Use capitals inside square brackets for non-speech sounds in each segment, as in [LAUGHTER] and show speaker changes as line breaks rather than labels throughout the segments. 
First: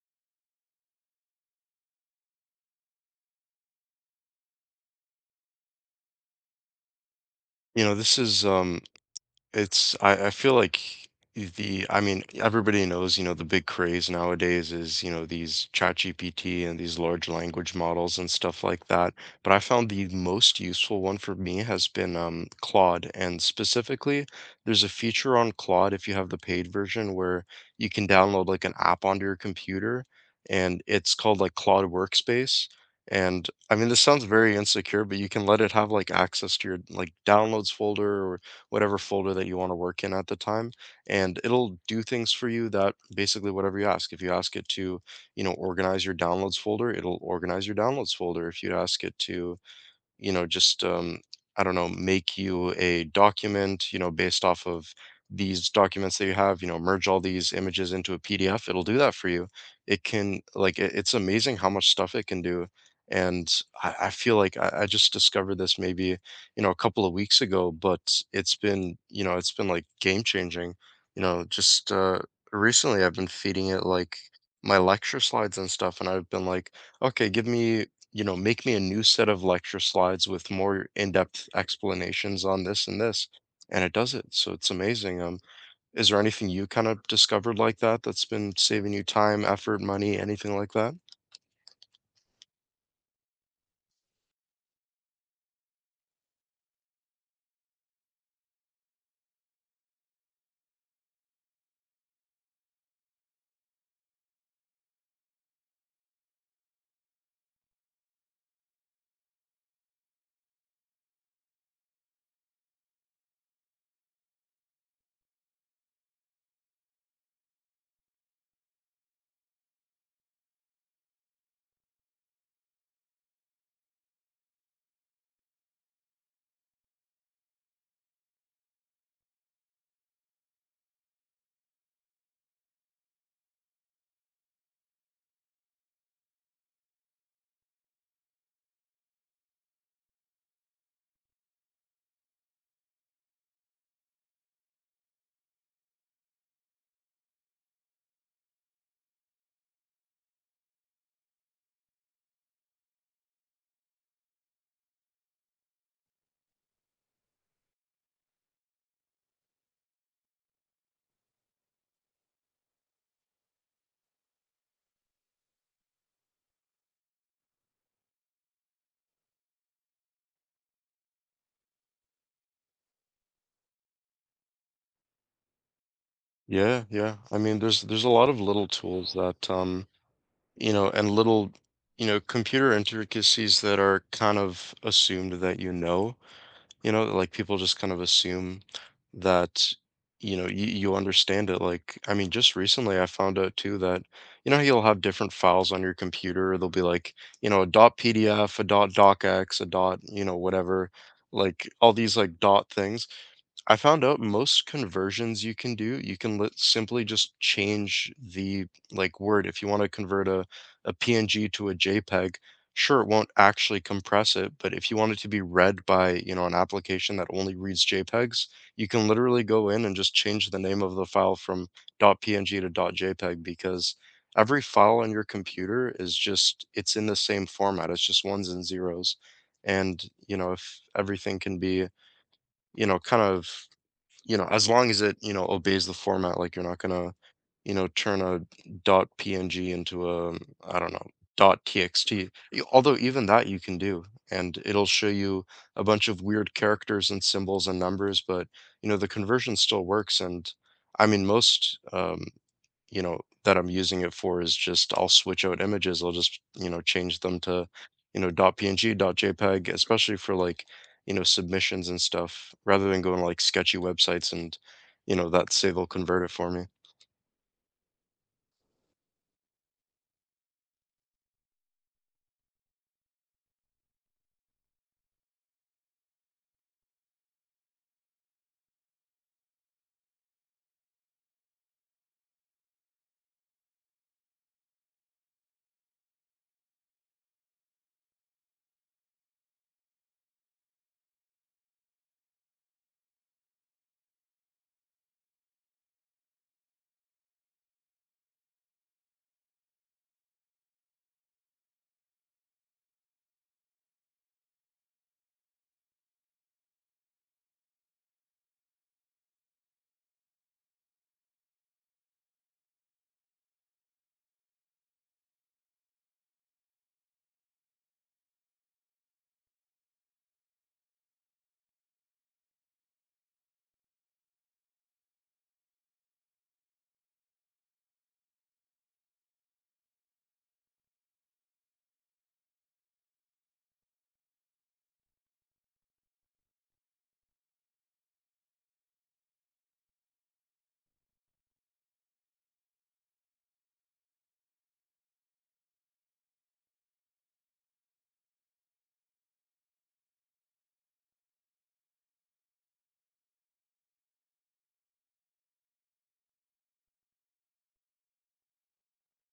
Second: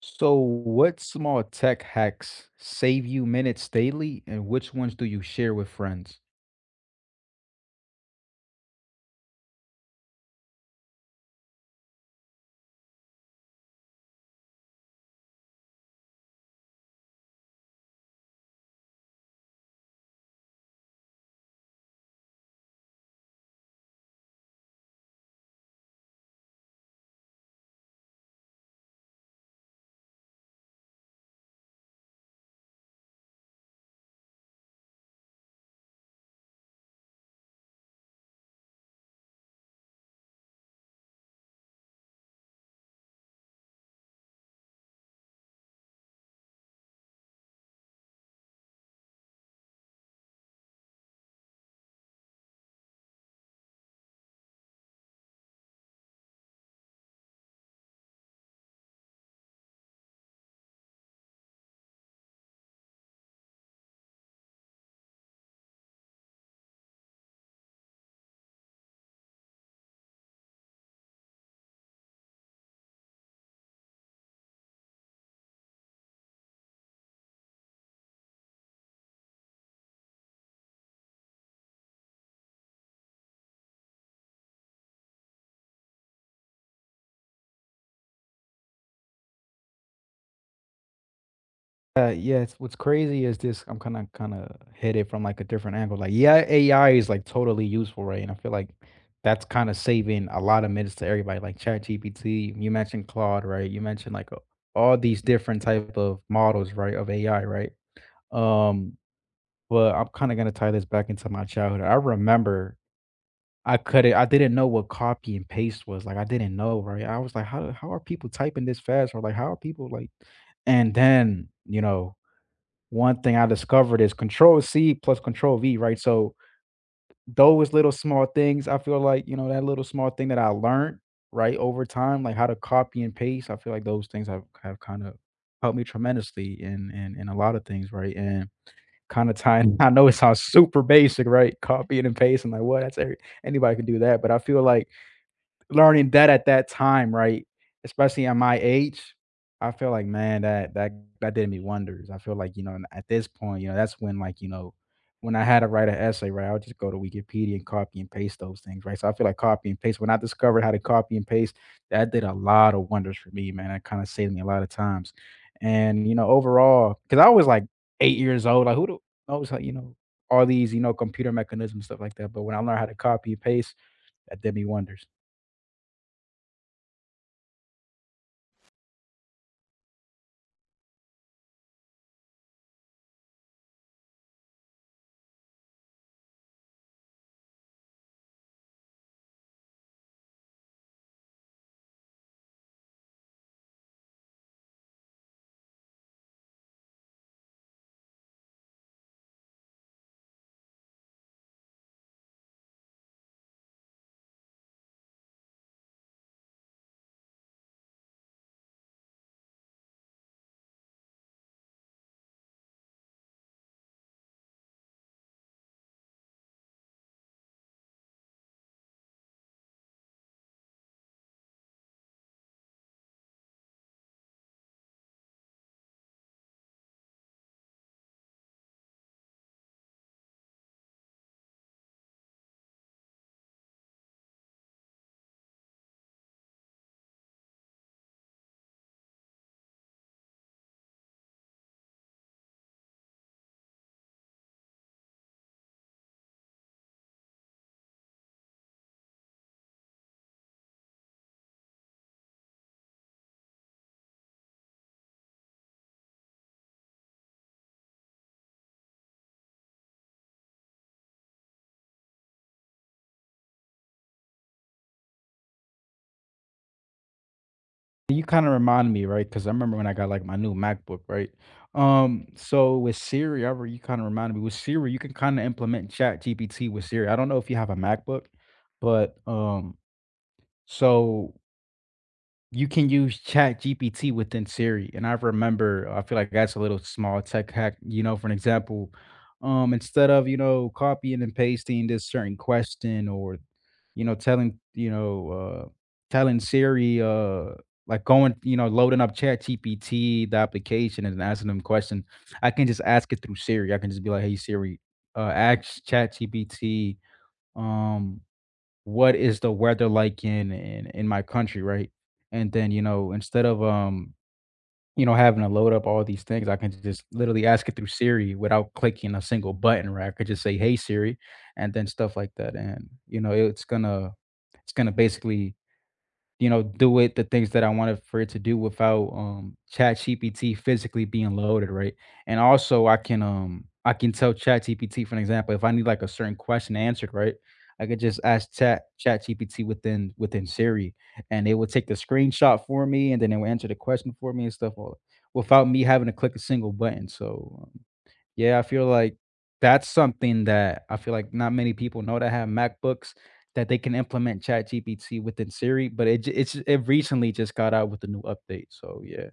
So, what small tech hacks save you minutes daily, and which ones do you share with friends?
You know, this is it's I feel like the I mean everybody knows the big craze nowadays is, these chat GPT and these large language models and stuff like that. But I found the most useful one for me has been Claude, and specifically there's a feature on Claude, if you have the paid version, where you can download like an app onto your computer, and it's called like Claude Workspace. And I mean, this sounds very insecure, but you can let it have like access to your like downloads folder, whatever folder that you want to work in at the time. And it'll do things for you that basically whatever you ask. If you ask it to, you know, organize your downloads folder, it'll organize your downloads folder. If you ask it to, you know just I don't know, make you a document, you know, based off of these documents that you have, you know, merge all these images into a PDF, it'll do that for you. It's amazing how much stuff it can do. And I feel like I just discovered this maybe, you know, a couple of weeks ago, but it's been, you know, it's been like game changing. You know just Recently I've been feeding it like my lecture slides and stuff, and I've been like, okay, give me, you know, make me a new set of lecture slides with more in-depth explanations on this and this. And it does it. So it's amazing. Is there anything you kind of discovered like that that's been saving you time, effort, money, anything like that?
Yeah, it's, what's crazy is this. I'm kind of hit it from like a different angle. Like, yeah, AI is like totally useful, right? And I feel like that's kind of saving a lot of minutes to everybody. Like ChatGPT, you mentioned Claude, right? You mentioned like all these different type of models, right, of AI, right? Um, but I'm kind of gonna tie this back into my childhood. I remember I didn't know what copy and paste was, like, I didn't know, right? I was like, "How are people typing this fast?" Or like, "How are people like" and then, one thing I discovered is control C plus control V, right? So, those little small things, I feel like, you know, that little small thing that I learned, right, over time, like how to copy and paste, I feel like those things have kind of helped me tremendously in a lot of things, right? And kinda tying [LAUGHS] I know it sounds super basic, right? Copying and pasting, like, what? That's every Anybody can do that, but I feel like learning that at that time, right? Especially at my age, I feel like, man, that that did me wonders. I feel like, you know, and at this point, you know, that's when like, you know, when I had to write an essay, right, I would just go to Wikipedia and copy and paste those things, right? So I feel like copy and paste. When I discovered how to copy and paste, that did a lot of wonders for me, man. That kind of saved me a lot of times. And, you know, overall, because I was like 8 years old, like who the I was like, you know, all these, you know, computer mechanisms, stuff like that. But when I learned how to copy and paste, that did me wonders.
Yeah, yeah. I mean, there's a lot of little tools that you know, and little, you know, computer intricacies that are kind of assumed that, you know, like people just kind of assume that, you know, you understand it. Like, I mean, just recently I found out too that, you know, how you'll have different files on your computer. They'll be like, you know, a dot PDF, a dot docx, a dot, you know, whatever, like all these like dot things. I found out most conversions you can do, you can lit simply just change the, like, word. If you wanna convert a PNG to a JPEG, sure, it won't actually compress it, but if you want it to be read by, you know, an application that only reads JPEGs, you can literally go in and just change the name of the file from .png to .jpeg, because every file on your computer is just it's in the same format, it's just ones and zeros. And, you know, if everything can be, you know, kind of, you know, as long as it, you know, obeys the format, like you're not gonna, you know, turn a dot PNG into a I don't know, dot TXT. Although even that you can do, and it'll show you a bunch of weird characters and symbols and numbers. But you know, the conversion still works. And I mean, most you know, that I'm using it for is just I'll switch out images. I'll just, you know, change them to, you know, dot .png, dot .jpeg, especially for like, you know, submissions and stuff, rather than going like sketchy websites and, you know, that Save will convert it for me.
You kinda remind me, right? Because I remember when I got, like, my new MacBook, right? So with Siri, I re you kinda reminded me, with Siri, you can kinda implement Chat GPT with Siri. I don't know if you have a MacBook, but, so you can use chat gpt within siri and I remember I feel like that's a little small tech hack, you know, for an example, instead of, you know, copying and pasting this certain question or you know telling siri like going, you know, loading up chat gpt the application and asking them question. I can just ask it through siri. I can just be like, hey siri, ask chat gpt um what is the weather like in in my country, right? And then, you know, instead of, you know, having to load up all these things, I can just literally ask it through Siri without clicking a single button, right? I could just say, "Hey Siri," and then stuff like that. And, you know, it's gonna basically, you know, do it the things that I wanted for it to do without ChatGPT physically being loaded, right? And also I can tell ChatGPT, for an example, if I need like a certain question answered, right? I could just ask ChatGPT within Siri and it would take the screenshot for me and then it would answer the question for me and stuff all without me having to click a single button. So yeah, I feel like that's something that I feel like not many people know that have MacBooks that they can implement ChatGPT within Siri, but it's it recently just got out with a new update, so yeah.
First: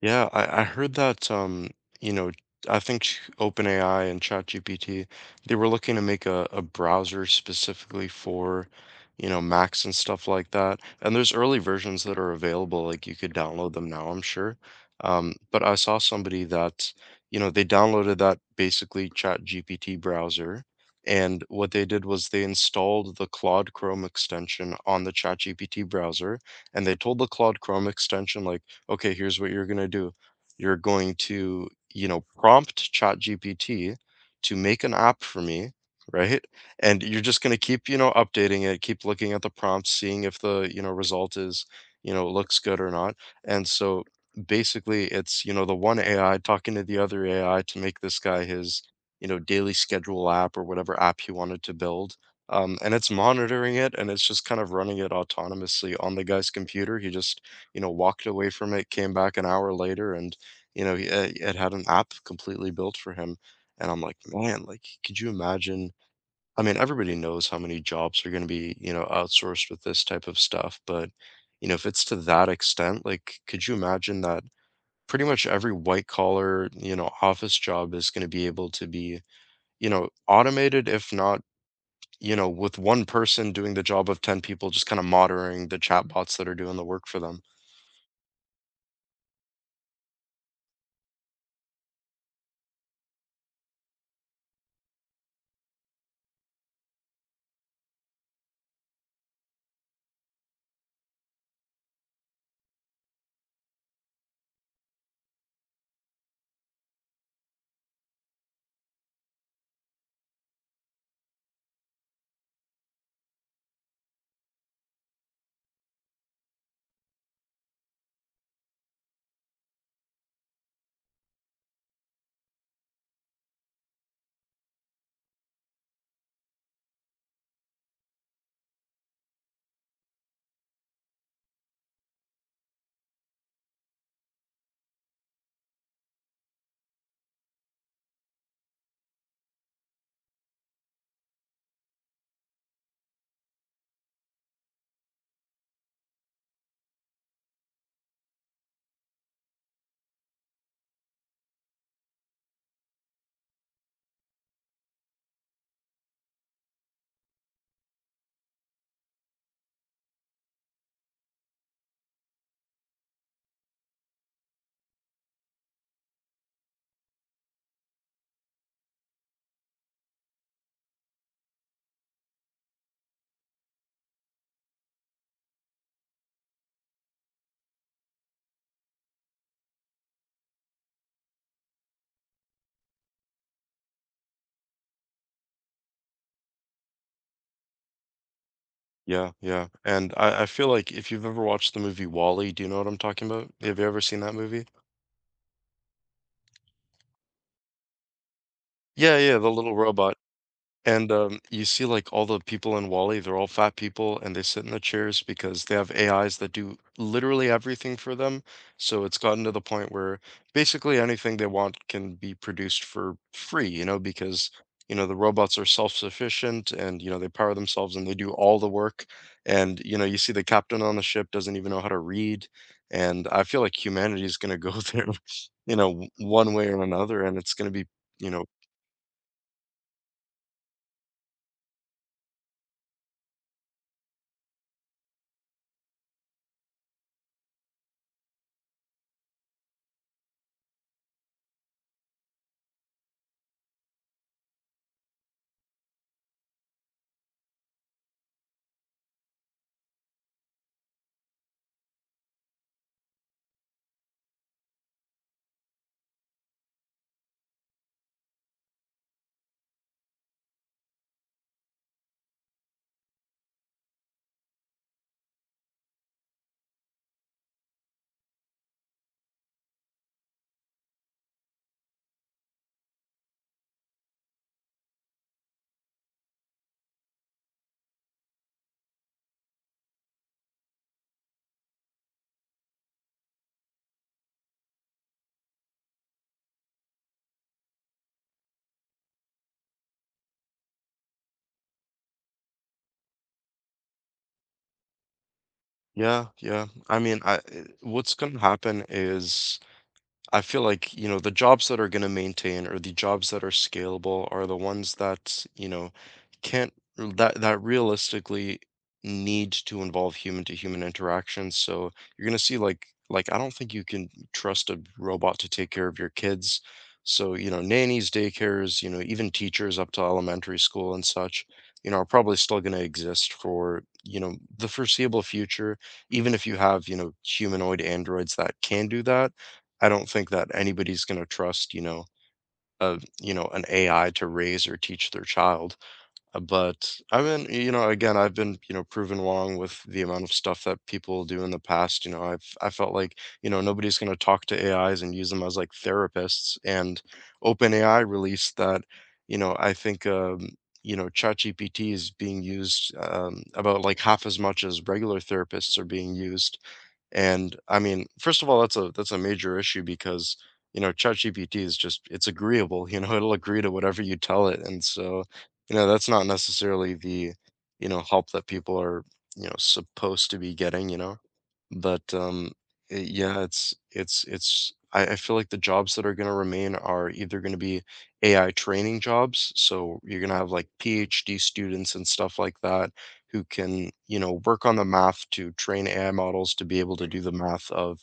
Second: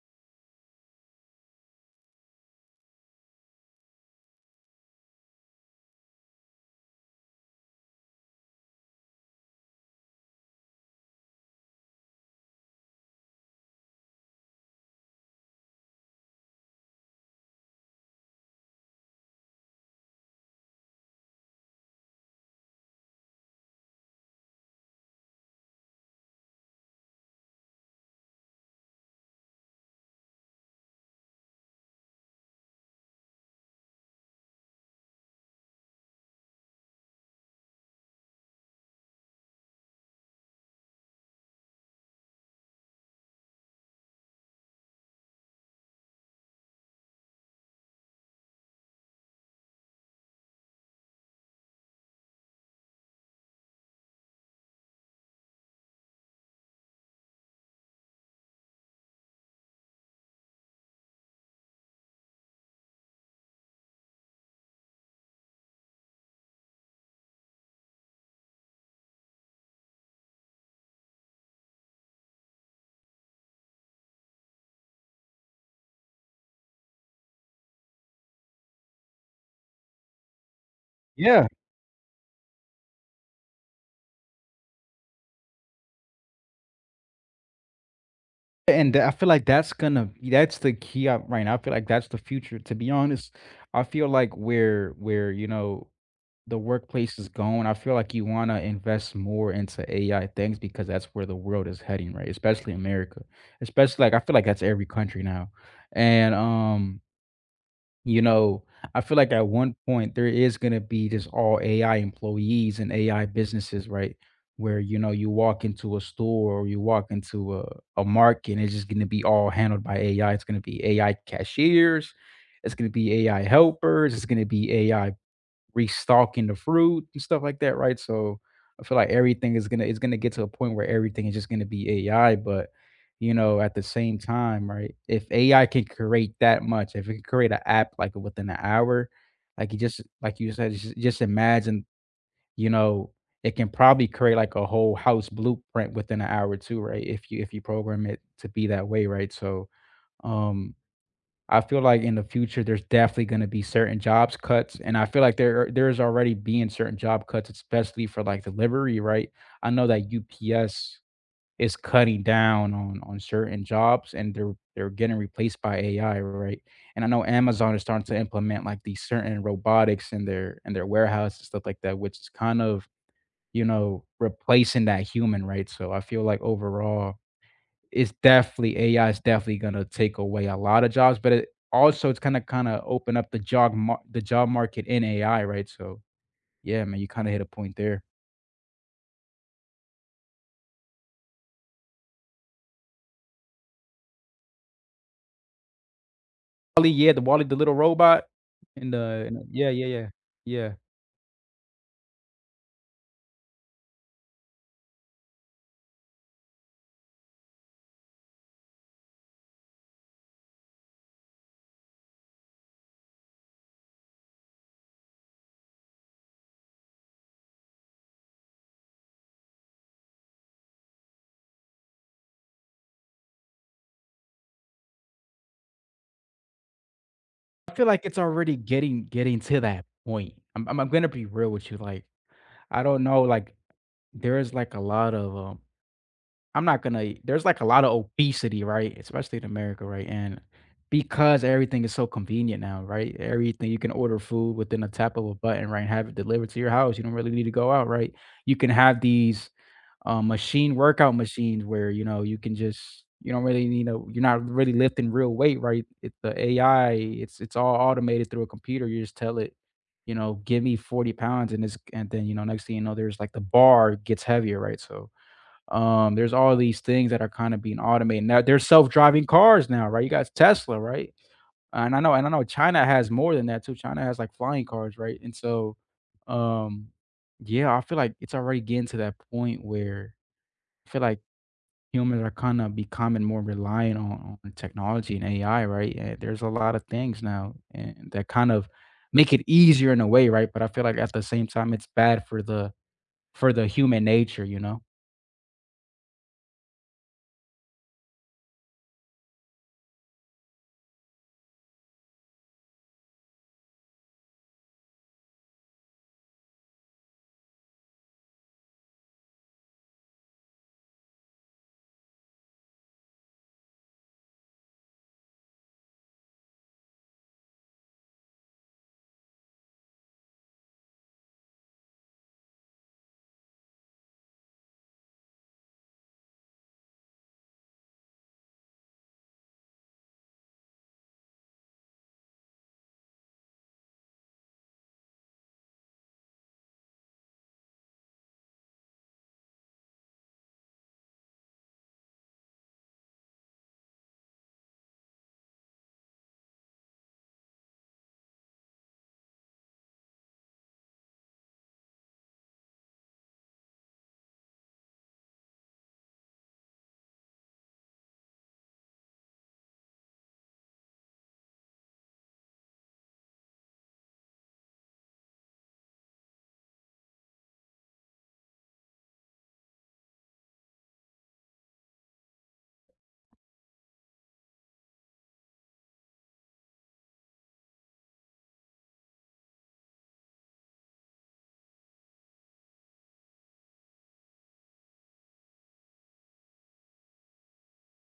Yeah, I heard that you know, I think OpenAI and ChatGPT, they were looking to make a browser specifically for, you know, Macs and stuff like that. And there's early versions that are available, like you could download them now, I'm sure. But I saw somebody that, you know, they downloaded that basically ChatGPT browser. And what they did was they installed the Claude Chrome extension on the ChatGPT browser, and they told the Claude Chrome extension, like, okay, here's what you're going to do. You're going to, you know, prompt ChatGPT to make an app for me, right? And you're just going to keep, you know, updating it, keep looking at the prompts, seeing if the, you know, result is, you know, looks good or not. And so basically it's, you know, the one AI talking to the other AI to make this guy his, you know, daily schedule app or whatever app he wanted to build, and it's monitoring it, and it's just kind of running it autonomously on the guy's computer. He just, you know, walked away from it, came back an hour later, and, you know, he, it had an app completely built for him. And I'm like, man, like, could you imagine? I mean, everybody knows how many jobs are going to be, you know, outsourced with this type of stuff. But, you know, if it's to that extent, like, could you imagine that pretty much every white collar, you know, office job is going to be able to be, you know, automated, if not,
Yeah.
you know, with one person doing the job of 10 people, just kind of monitoring the chatbots that are doing the work for them?
And I feel like that's the key out right now. I feel like that's the future. To be honest, I feel like where, you know, the workplace is going, I feel like you wanna invest more into AI things because that's where the world is heading, right? Especially America. Especially like I feel like that's every country now. And you know, I feel like at one point there is gonna be just all AI employees and AI businesses, right? Where you know you walk into a store or you walk into a market and it's just gonna be all handled by AI. It's gonna be AI cashiers, it's gonna be AI helpers, it's gonna be AI restocking the fruit and stuff like that, right? So I feel like everything is gonna it's gonna get to a point where everything is just gonna be AI. But you know, at the same time, right? If AI can create that much, if it can create an app like within an hour, like you just like you said, just imagine, you know, it can probably create like a whole house blueprint within an hour too, right? If you program it to be that way, right? So um I feel like in the future, there's definitely gonna be certain jobs cuts, and I feel like there is already being certain job cuts, especially for, like, delivery, right? I know that UPS is cutting down on certain jobs, and they're getting replaced by AI, right? And I know Amazon is starting to implement, like, these certain robotics in their warehouse and stuff like that, which is kind of, you know, replacing that human, right? So I feel like overall it's definitely AI is definitely gonna take away a lot of jobs, but it also it's kinda open up the job mar the job market in AI, right? So, yeah, man, you kinda hit a point there.
Yeah, yeah, and I feel like if you've ever watched the movie WALL-E, do you know what I'm talking about? Have you ever seen that movie?
Wally, yeah, the Wally, the little robot and
Yeah,
the and
yeah,
the
the
yeah,
little
yeah, yeah,
robot.
yeah.
And, you see, like, all the people in WALL-E, they're all fat people, and they sit in the chairs because they have AIs that do literally everything for them. So it's gotten to the point where basically anything they want can be produced for free, you know, because, you know, the robots are self-sufficient and, you know, they power themselves and they do all the work. And, you know, you see the captain on the ship doesn't even know how to read. And I feel like humanity is going to go [LAUGHS] there, you know, one way or another, and it's going to
I feel
be,
like it's
you know,
already getting to that point. I'm gonna be real with you, like, I don't know, like, there is, like, a lot of, I'm not gonna there's like a lot of obesity, right? Especially in America, right? And because everything is so convenient now, right? Everything you can order food within a tap of a button, right? And have it delivered to your house. You don't really need to go out, right? You can have these machine workout machines where you know you can just you don't really need to. You're not really lifting real weight, right? It's the AI, it's all automated through a computer. You just tell it, you know, give me 40 pounds and it's and then you know, next thing you know, there's like the bar gets heavier, right? So there's all these things that are kind of being automated. Now there's self-driving cars now, right? You got Tesla, right? And I know China has more than that too. China has like flying cars, right? And so, um, yeah, I feel like it's already getting to that point where I feel like humans are kind of becoming more reliant on technology and AI, right? And there's a lot of things now and that kind of make it easier in a way, right? But I feel like at the same time it's bad for the human nature, you know?
yeah, yeah. I mean, what's gonna happen is I feel like, you know, the jobs that are going to maintain or the jobs that are scalable are the ones that, you know, can't that that realistically need to involve human to human interaction. So you're going to see like I don't think you can trust a robot to take care of your kids. So, you know, nannies, daycares, you know, even teachers up to elementary school and such, you know, are probably still going to exist for, you know, the foreseeable future, even if you have, you know, humanoid androids that can do that. I don't think that anybody's gonna trust, you know, an AI to raise or teach their child. But I have been, you know, again, I've been, you know, proven wrong with the amount of stuff that people do in the past. You know, I felt like, you know, nobody's going to talk to AIs and use them as like therapists. And OpenAI released that, you know, I think you know, ChatGPT is being used, about like half as much as regular therapists are being used. And I mean, first of all, that's a major issue, because you know ChatGPT is just it's agreeable. You know, [LAUGHS] it'll agree to whatever you tell it, and so, you know, that's not necessarily the, you know, help that people are, you know, supposed to be getting, you know? But, yeah, it's I feel like the jobs that are gonna remain are either gonna be AI training jobs, so you're gonna have, like, PhD students and stuff like that who can, you know, work on the math to train AI models to be able to do the math of,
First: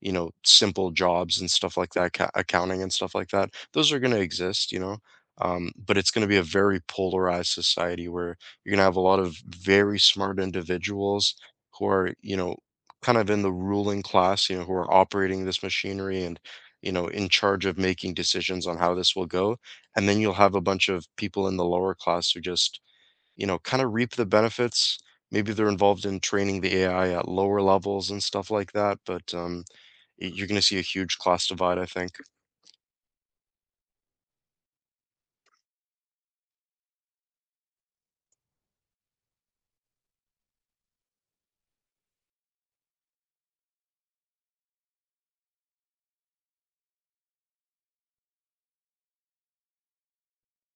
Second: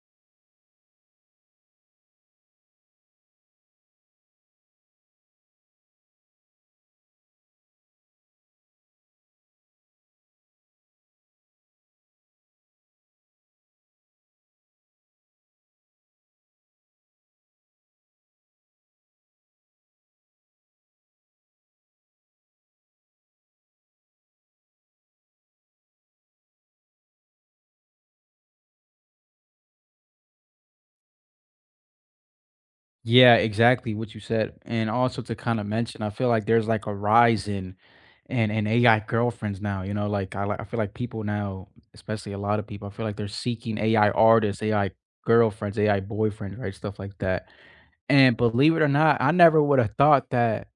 you know, simple jobs and stuff like that, accounting and stuff like that. Those are gonna exist, you know? But it's gonna be a very polarized society, where you're gonna have a lot of very smart individuals who are, you know, kind of in the ruling class, you know, who are operating this machinery and, you know, in charge of making decisions on how this will go. And then you'll have a bunch of people in the lower class who just, you know, kind of reap the benefits. Maybe they're involved in training the AI at lower levels and stuff like that. But you're going to see a huge class divide, I think.
Yeah, exactly what you said. And also to kind of mention, I feel like there's like a rise in and AI girlfriends now, you know, like I feel like people now, especially a lot of people, I feel like they're seeking AI artists, AI girlfriends, AI boyfriends, right? Stuff like that. And believe it or not, I never would have thought that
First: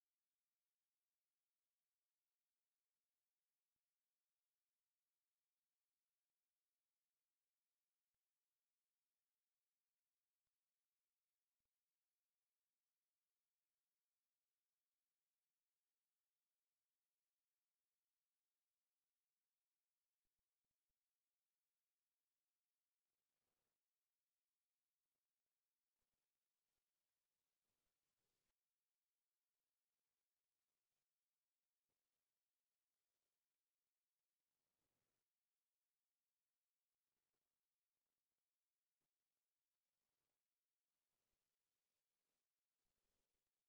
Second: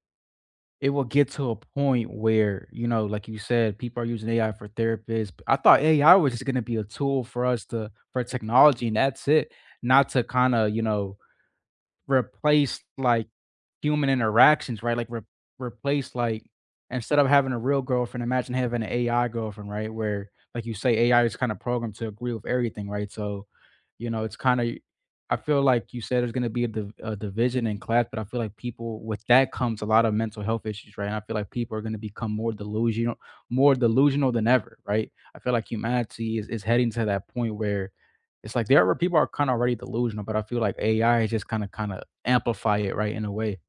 it will get to a point where, you know, like you said, people are using AI for therapists. I thought AI was just gonna be a tool for us to for technology and that's it. Not to kind of, you know, replace, like, human interactions, right? Like, re replace, like, instead of having a real girlfriend, imagine having an AI girlfriend, right? Where, like you say, AI is kinda programmed to agree with everything, right? So, you know, it's kinda I feel like you said there's gonna be a div a division in class, but I feel like people with that comes a lot of mental health issues, right? And I feel like people are gonna become more delusional than ever, right? I feel like humanity is heading to that point where it's like there are people are kinda already delusional, but I feel like AI is just kinda amplify it, right, in a way.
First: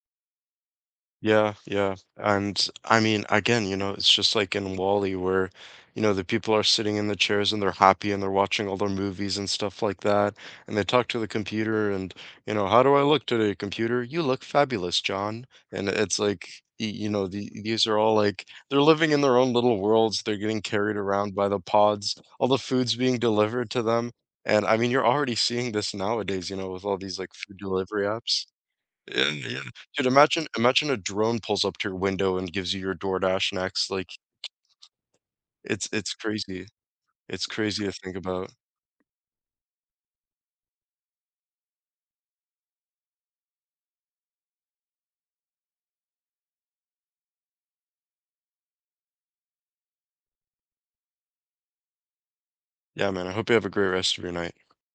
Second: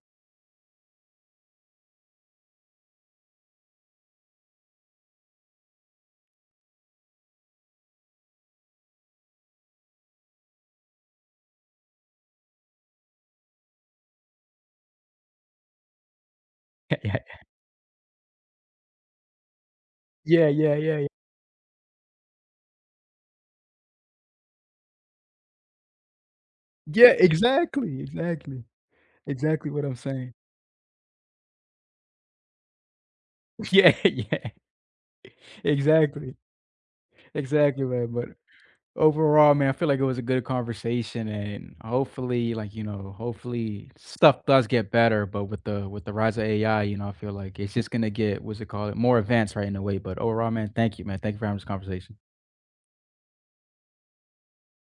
Yeah, yeah. And I mean, again, you know, it's just like in Wall-E where, you know, the people are sitting in the chairs and they're happy and they're watching all their movies and stuff like that. And they talk to the computer and, you know, how do I look today, computer? You look fabulous, John. And it's like, you know,
[LAUGHS]
these are all like they're living in their own little worlds. They're
Yeah,
getting
yeah, yeah,
carried
yeah. Yeah,
around by the pods, all the food's being delivered to them. And I mean, you're already seeing this nowadays, you know, with all
yeah,
these like food
exactly,
delivery apps.
exactly.
Yeah, yeah.
Exactly what I'm
Dude,
saying.
imagine a drone pulls up to your window and gives you your DoorDash
[LAUGHS]
next,
Yeah,
like,
yeah.
it's
Exactly.
crazy. It's
Exactly,
crazy to
man,
think
but
about.
overall, man, I feel like it was a good conversation and hopefully, like, you know, hopefully stuff does get better, but with the rise of AI, you know, I feel like it's just gonna get, what's it called, more advanced, right, in a way, but overall, man. Thank you for having this conversation.
Yeah, man, I hope you have a great rest of your night.